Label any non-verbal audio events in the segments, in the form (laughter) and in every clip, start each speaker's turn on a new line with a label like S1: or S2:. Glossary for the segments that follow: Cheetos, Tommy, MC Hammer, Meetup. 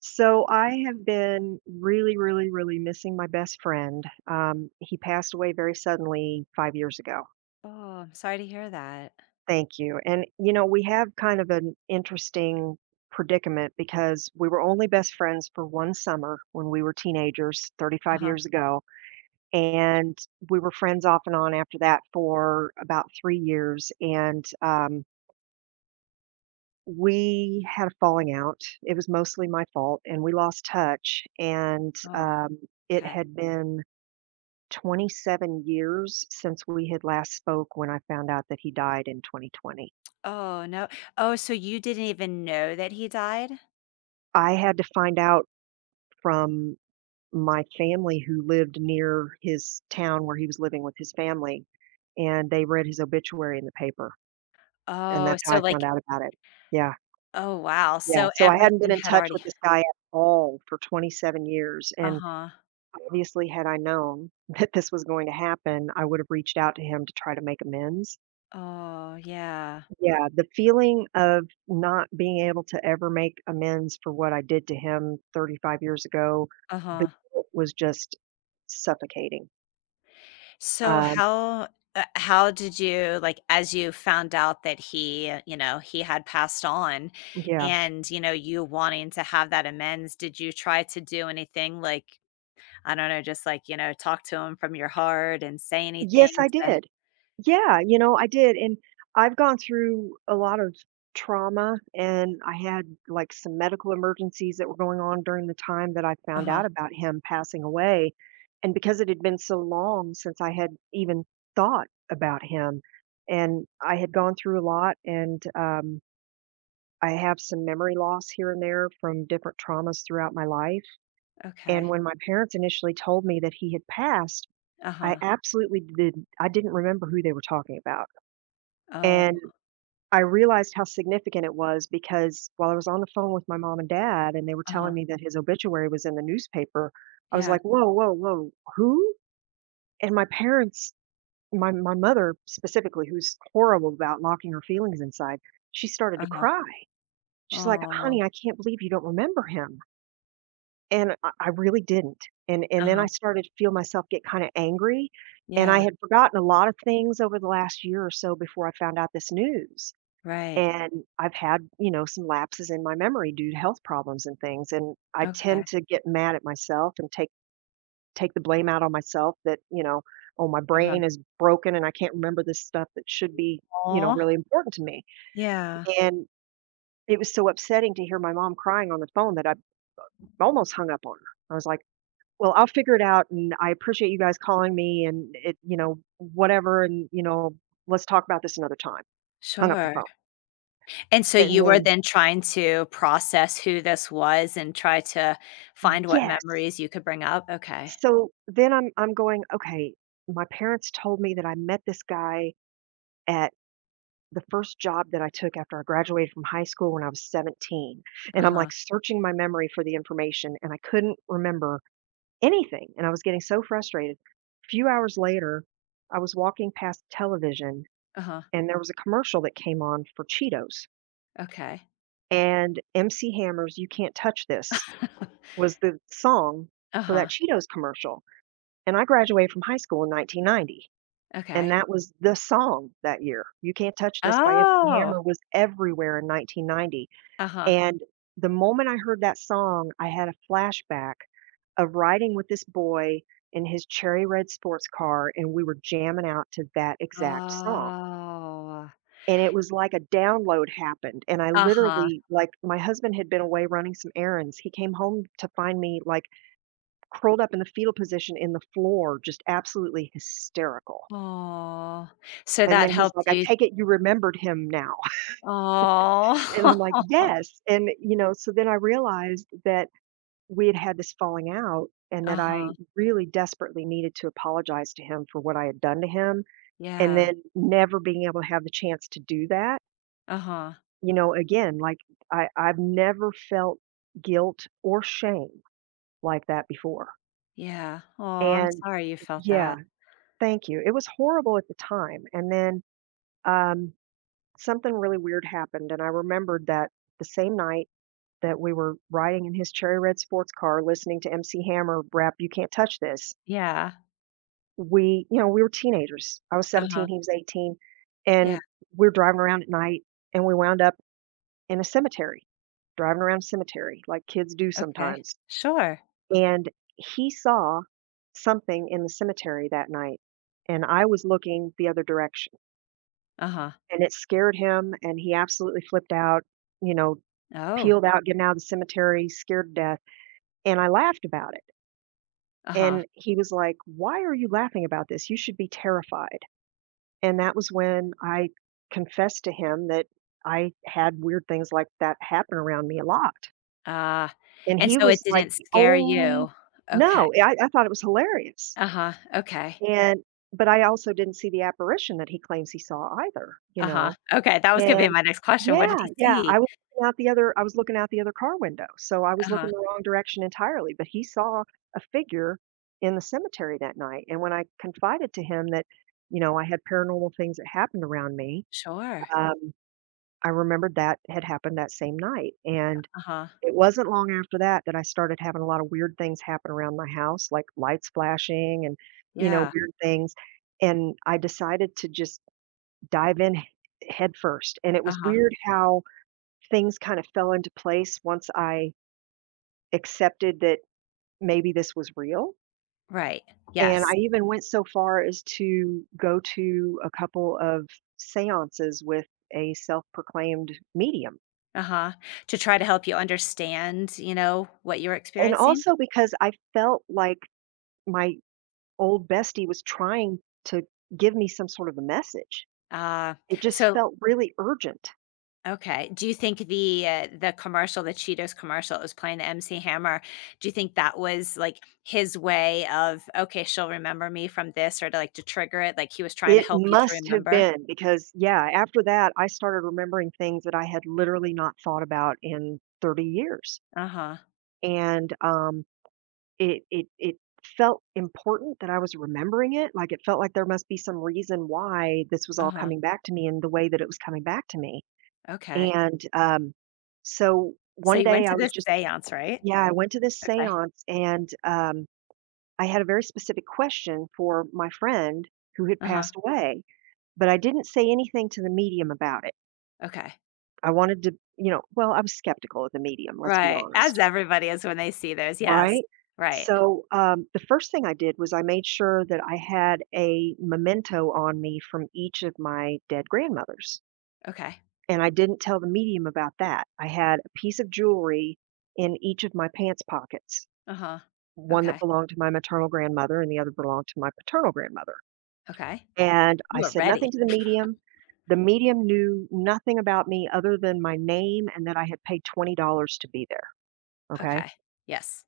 S1: So I have been really, really, really missing my best friend. He passed away very suddenly 5 years ago.
S2: Oh, I'm sorry to hear that.
S1: Thank you. And, you know, we have kind of an interesting predicament because we were only best friends for one summer when we were teenagers 35
S2: Uh-huh.
S1: years ago. And we were friends off and on after that for about 3 years. And, we had a falling out. It was mostly my fault, and we lost touch. And
S2: Oh,
S1: um, it
S2: okay.
S1: had been 27 years since we had last spoke when I found out that he died in 2020.
S2: Oh, no. Oh, so you didn't even know that he died?
S1: I had to find out from my family who lived near his town where he was living with his family, and they read his obituary in the paper, and
S2: Oh,
S1: that's how
S2: so
S1: I found
S2: like
S1: out about it. Yeah,
S2: oh, wow.
S1: yeah,
S2: So
S1: so I hadn't been
S2: everything
S1: in
S2: had
S1: touch
S2: already.
S1: with this guy at all for 27 years, and
S2: Uh-huh.
S1: obviously, had I known (laughs) that this was going to happen, I would have reached out to him to try to make amends.
S2: Oh, yeah.
S1: Yeah, the feeling of not being able to ever make amends for what I did to him 35 years ago, the
S2: Uh-huh.
S1: guilt was just suffocating.
S2: So
S1: Um,
S2: how did you like as you found out that he, you know, he had passed on
S1: yeah.
S2: and, you know, you wanting to have that amends, did you try to do anything like I don't know, just like, you know, talk to him from your heart and say
S1: Yes,
S2: anything.
S1: I did. Yeah, you know, I did, and I've gone through a lot of trauma, and I had, like, some medical emergencies that were going on during the time that I found
S2: Uh-huh,
S1: out about him passing away, and because it had been so long since I had even thought about him, and I had gone through a lot, and, I have some memory loss here and there from different traumas throughout my life, and
S2: okay.
S1: when my parents initially told me that he had passed, I
S2: Uh-huh.
S1: absolutely did I didn't remember who they were talking about,
S2: Oh,
S1: and I realized how significant it was because while I was on the phone with my mom and dad and they were
S2: uh-huh.
S1: telling me that his obituary was in the newspaper, I was
S2: Yeah,
S1: like, "Whoa, whoa, whoa, who?" And my parents my mother specifically, who's horrible about locking her feelings inside, she started to
S2: uh-huh.
S1: cry. She's like, "Honey,
S2: Oh.
S1: I can't believe you don't remember him." And I really didn't, and then I
S2: Uh-huh.
S1: started to feel myself get kinda angry, and I
S2: Yeah,
S1: had forgotten a lot of things over the last year or so before I found out this news,
S2: right.
S1: and I've had, you know, some lapses in my memory due to health problems and things, and I
S2: Okay.
S1: tend to get mad at myself and take take the blame out on myself that, you know, "Oh, my
S2: Uh-huh.
S1: brain is broken and I can't remember this stuff that should be, you know,
S2: Oh.
S1: really important to me,"
S2: Yeah,
S1: and it was so upsetting to hear my mom crying on the phone that I almost hung up on her. I was like, well, I'll figure it out, and I appreciate you guys calling me and it, whatever, and, let's talk about this another time. Hung up the
S2: sure.
S1: phone.
S2: And so
S1: And
S2: you were
S1: then
S2: then trying to process who this was and try to find what
S1: yes.
S2: memories you could bring up? Okay.
S1: So then I'm going, "Okay, my parents told me that I met this guy at the first job that I took after I graduated from high school when I was 17." And I'm,
S2: Uh-huh,
S1: like, searching my memory for the information, and I couldn't remember anything, and I was getting so frustrated. A few hours later, I was walking past television
S2: uh-huh,
S1: and there was a commercial that came on for Cheetos,
S2: okay.
S1: and MC Hammer's "You Can't Touch This"
S2: (laughs)
S1: was the song for that
S2: Uh-huh,
S1: Cheetos commercial, and I graduated from high school in 1990, and
S2: okay.
S1: that was the song that year. "You Can't Touch This" by MC
S2: Oh,
S1: Hammer was everywhere in 1990,
S2: uh-huh.
S1: and the moment I heard that song, I had a flashback of riding with this boy in his cherry red sports car, and we were jamming out to that exact song.
S2: Oh.
S1: And it was like a download happened, and I
S2: Uh-huh.
S1: literally like, my husband had been away running some errands. He came home to find me, like, curled up in the fetal position in the floor, just absolutely hysterical.
S2: Oh. So
S1: And
S2: that
S1: then he's
S2: helped
S1: like, "I
S2: you.
S1: take it you remembered him now." (laughs) And I'm like,
S2: Oh.
S1: "Yes."
S2: (laughs)
S1: And, you know, so then I realized that we had had this falling out and that I
S2: Uh-huh.
S1: really desperately needed to apologize to him for what I had done to him, and
S2: Yeah.
S1: then never being able to have the chance to do that.
S2: Uh-huh.
S1: You know, again, like, I've never felt guilt or shame like that before,
S2: Yeah. Oh, I'm
S1: and
S2: sorry you felt
S1: yeah,
S2: that.
S1: thank you. It was horrible at the time, and then, um, something really weird happened, and I remembered that the same night that we were riding in his cherry red sports car listening to MC Hammer rap "You Can't Touch This,"
S2: Yeah.
S1: we, we were teenagers. I was
S2: Uh-huh.
S1: 17, he was 18,
S2: Yeah.
S1: and we were driving around at night, and we wound up in a cemetery, driving around a cemetery like kids do
S2: Okay.
S1: sometimes.
S2: Sure.
S1: And he saw something in the cemetery that night, and I was looking the other direction,
S2: Uh-huh.
S1: and it scared him, and he absolutely flipped out, you know,
S2: Oh.
S1: peeled out, getting out of the cemetery, scared to death, and I laughed about it,
S2: Uh-huh.
S1: and he was like, "Why are you laughing about this? You should be terrified," and that was when I confessed to him that I had weird things like that happen around me a lot,
S2: Ah.
S1: and
S2: And
S1: he
S2: so it
S1: was like
S2: didn't
S1: the
S2: scare
S1: only
S2: you. Okay.
S1: No, I thought it was hilarious.
S2: Uh-huh. Okay.
S1: And but I also didn't see the apparition that he claims he saw either, you
S2: Uh-huh.
S1: know?
S2: Okay, that was gonna be
S1: And
S2: my next question. What did
S1: yeah,
S2: he
S1: yeah,
S2: see?
S1: I was looking out the other I was looking out the other car window, so I was
S2: Uh-huh.
S1: looking the wrong direction entirely, but he saw a figure in the cemetery that night, and when I confided to him that, you know, I had paranormal things that happened around me,
S2: Sure.
S1: um, I remembered that had happened that same night, and
S2: Uh-huh.
S1: it wasn't long after that that I started having a lot of weird things happen around my house, like lights flashing and, you know,
S2: Yeah.
S1: weird things, and I decided to just dive in h headfirst, and it was
S2: Uh-huh.
S1: weird how things kind of fell into place once I accepted that maybe this was real,
S2: Right.
S1: and I
S2: Yes.
S1: even went so far as to go to a couple of seances with a self-proclaimed medium,
S2: Uh-huh. To try to help you understand, you know, what you're
S1: and
S2: experiencing?
S1: also because I felt like my old bestie was trying to give me some sort of a message.
S2: Uh,
S1: It just
S2: so
S1: felt really urgent.
S2: okay, do you think the commercial, the Cheetos commercial it was playing the MC Hammer, do you think that was, like, his way of, "Okay, she'll remember me from this," or to, like, to trigger it, like, he was trying to
S1: It
S2: help you to
S1: must have
S2: remember?
S1: been because, yeah, after that, I started remembering things that I had literally not thought about in 30 years.
S2: Uh-huh,
S1: And it felt important that I was remembering it. Like it felt like there must be some reason why this was all
S2: uh-huh,
S1: coming back to me in the way that it was coming back to me.
S2: okay.
S1: And so
S2: So
S1: one
S2: you
S1: day
S2: went
S1: I
S2: to
S1: was
S2: this
S1: just,
S2: seance, right?
S1: yeah, I went to this
S2: Okay.
S1: seance and I had a very specific question for my friend who had
S2: Uh-huh,
S1: passed away, but I didn't say anything to the medium about it.
S2: okay.
S1: I wanted to, you know, well, I was skeptical of the medium, let's be
S2: Right, as
S1: honest,
S2: everybody is when they see those, yes.
S1: right?
S2: Right,
S1: So the first thing I did was I made sure that I had a memento on me from each of my dead grandmothers.
S2: okay.
S1: And I didn't tell the medium about that. I had a piece of jewelry in each of my pants pockets,
S2: Uh-huh.
S1: one that
S2: Okay,
S1: belonged to my maternal grandmother and the other belonged to my paternal grandmother.
S2: okay.
S1: And I
S2: You are
S1: said
S2: ready.
S1: nothing to the medium. The medium knew nothing about me other than my name and that I had paid $20 to be there, okay?
S2: Okay. Yes.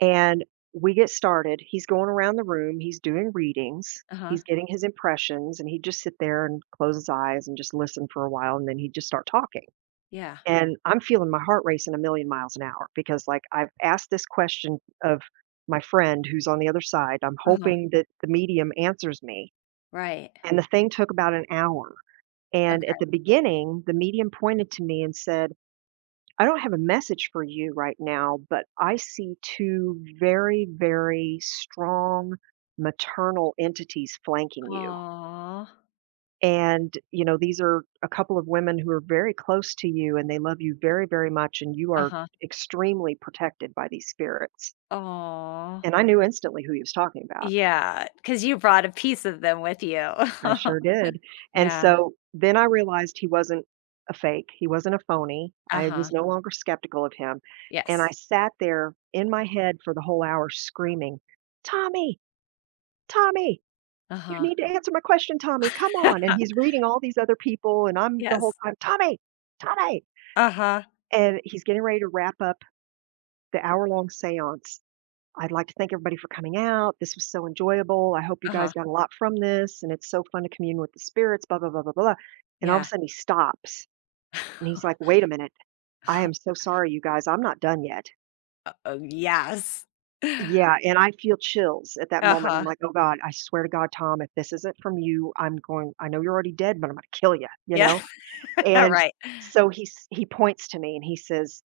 S1: And we get started. He's going around the room, he's doing readings,
S2: Uh-huh.
S1: he's getting his impressions, and he'd just sit there and close his eyes and just listen for a while, and then he'd just start talking.
S2: Yeah.
S1: And I'm feeling my heart racing a million miles an hour because, like, I've asked this question of my friend who's on the other side. I'm
S2: Uh-huh.
S1: hoping that the medium answers me.
S2: Right.
S1: And the thing took about an hour. And at
S2: Okay.
S1: the beginning, the medium pointed to me and said, I don't have a message for you right now, but I see two very, very strong maternal entities flanking you.
S2: Aw.
S1: And, you know, these are a couple of women who are very close to you and they love you very, very much. And you are
S2: Uh-huh.
S1: extremely protected by these spirits.
S2: Aw.
S1: And I knew instantly who he was talking about.
S2: Yeah. Because you brought a piece of them with you.
S1: I
S2: (laughs)
S1: sure did, and
S2: Yeah.
S1: so then I realized he wasn't a fake, he wasn't a phony, I was
S2: Uh-huh.
S1: no longer skeptical of him, and I
S2: Yes.
S1: sat there in my head for the whole hour screaming, "Tommy, Tommy, you
S2: Uh-huh.
S1: need to answer my question, Tommy, come on," and he's
S2: (laughs)
S1: reading all these other people, and I'm the whole
S2: Yes.
S1: time, "Tommy, Tommy,"
S2: Uh-huh.
S1: and he's getting ready to wrap up the hour-long seance, I'd like to thank everybody for coming out. This was so enjoyable. I hope you
S2: Uh-huh.
S1: guys got a lot from this, and it's so fun to commune with the spirits, blah, blah, blah, blah, blah. And all of a
S2: Yeah.
S1: sudden he stops and he's like,
S2: (laughs)
S1: wait a minute. I am so sorry, you guys. I'm not done yet.
S2: Oh, yes.
S1: Yeah.
S2: (laughs)
S1: And I feel chills at that moment. I'm
S2: Uh-huh.
S1: like, oh God, I swear to God, Tom, if this isn't from you, I'm going, I know you're already dead, but I'm going to kill you, you
S2: Yeah.
S1: know?
S2: (laughs) All
S1: And
S2: right.
S1: so he's, he points to me and he says,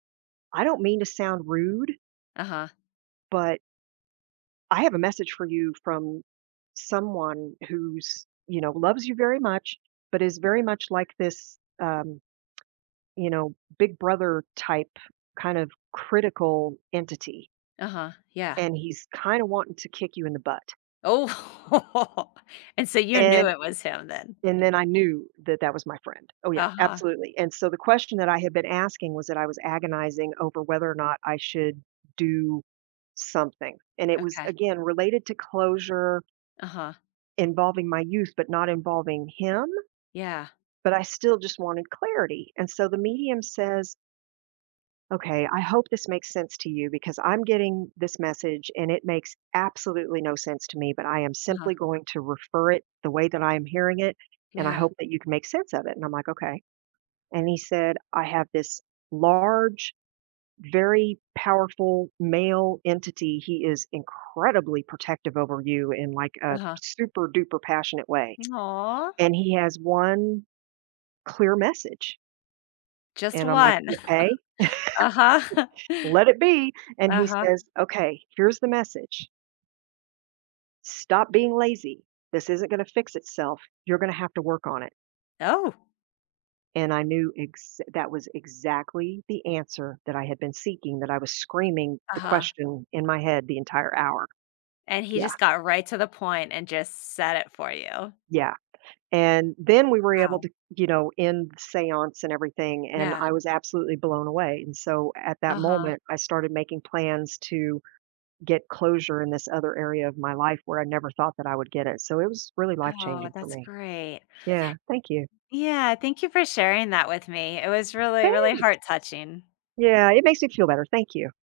S1: I don't mean to sound rude,
S2: Uh-huh.
S1: but I have a message for you from someone who's, you know, loves you very much, but is very much like this, you know, big brother type kind of critical entity.
S2: Uh-huh. Yeah.
S1: And he's kind of wanting to kick you in the butt.
S2: Oh. (laughs) And so you knew
S1: And
S2: it was him then.
S1: and then I knew that that was my friend. Oh yeah,
S2: Uh-huh.
S1: absolutely. And so the question that I had been asking was that I was agonizing over whether or not I should do something. And it was
S2: Okay.
S1: again related to closure
S2: Uh-huh.
S1: involving my youth, but not involving him.
S2: Yeah.
S1: But I still just wanted clarity, and so the medium says, "Okay, I hope this makes sense to you because I'm getting this message and it makes absolutely no sense to me, but I am
S2: Uh-huh.
S1: simply going to refer it the way that I am hearing it, and I
S2: Yeah.
S1: hope that you can make sense of it." And I'm like, "Okay." And he said, "I have this large, very powerful male entity. He is incredibly protective over you in like a
S2: Uh-huh.
S1: super duper passionate way,
S2: Aw.
S1: and he has one clear message.
S2: Just
S1: And I'm like,
S2: one. (laughs)
S1: "Okay,
S2: Uh-huh. (laughs)
S1: let it be." And he
S2: Uh-huh.
S1: says, "Okay, here's the message. Stop being lazy. This isn't gonna fix itself. You're gonna have to work on it."
S2: Oh.
S1: And I knew ex that was exactly the answer that I had been seeking, that I was screaming the
S2: Uh-huh.
S1: question in my head the entire hour.
S2: And he
S1: Yeah,
S2: just got right to the point and just said it for you.
S1: yeah. And then we were able
S2: Wow.
S1: to, you know, end the seance and everything, and
S2: Yeah.
S1: I was absolutely blown away. And so at that
S2: Uh-huh.
S1: moment, I started making plans to get closure in this other area of my life where I never thought that I would get it. So it was really life
S2: Oh,
S1: changing for
S2: that's
S1: me.
S2: great.
S1: Yeah, thank you.
S2: Yeah, thank you for sharing that with me. It was really, really
S1: Thanks.
S2: heart touching.
S1: Yeah, it makes me feel better. Thank you.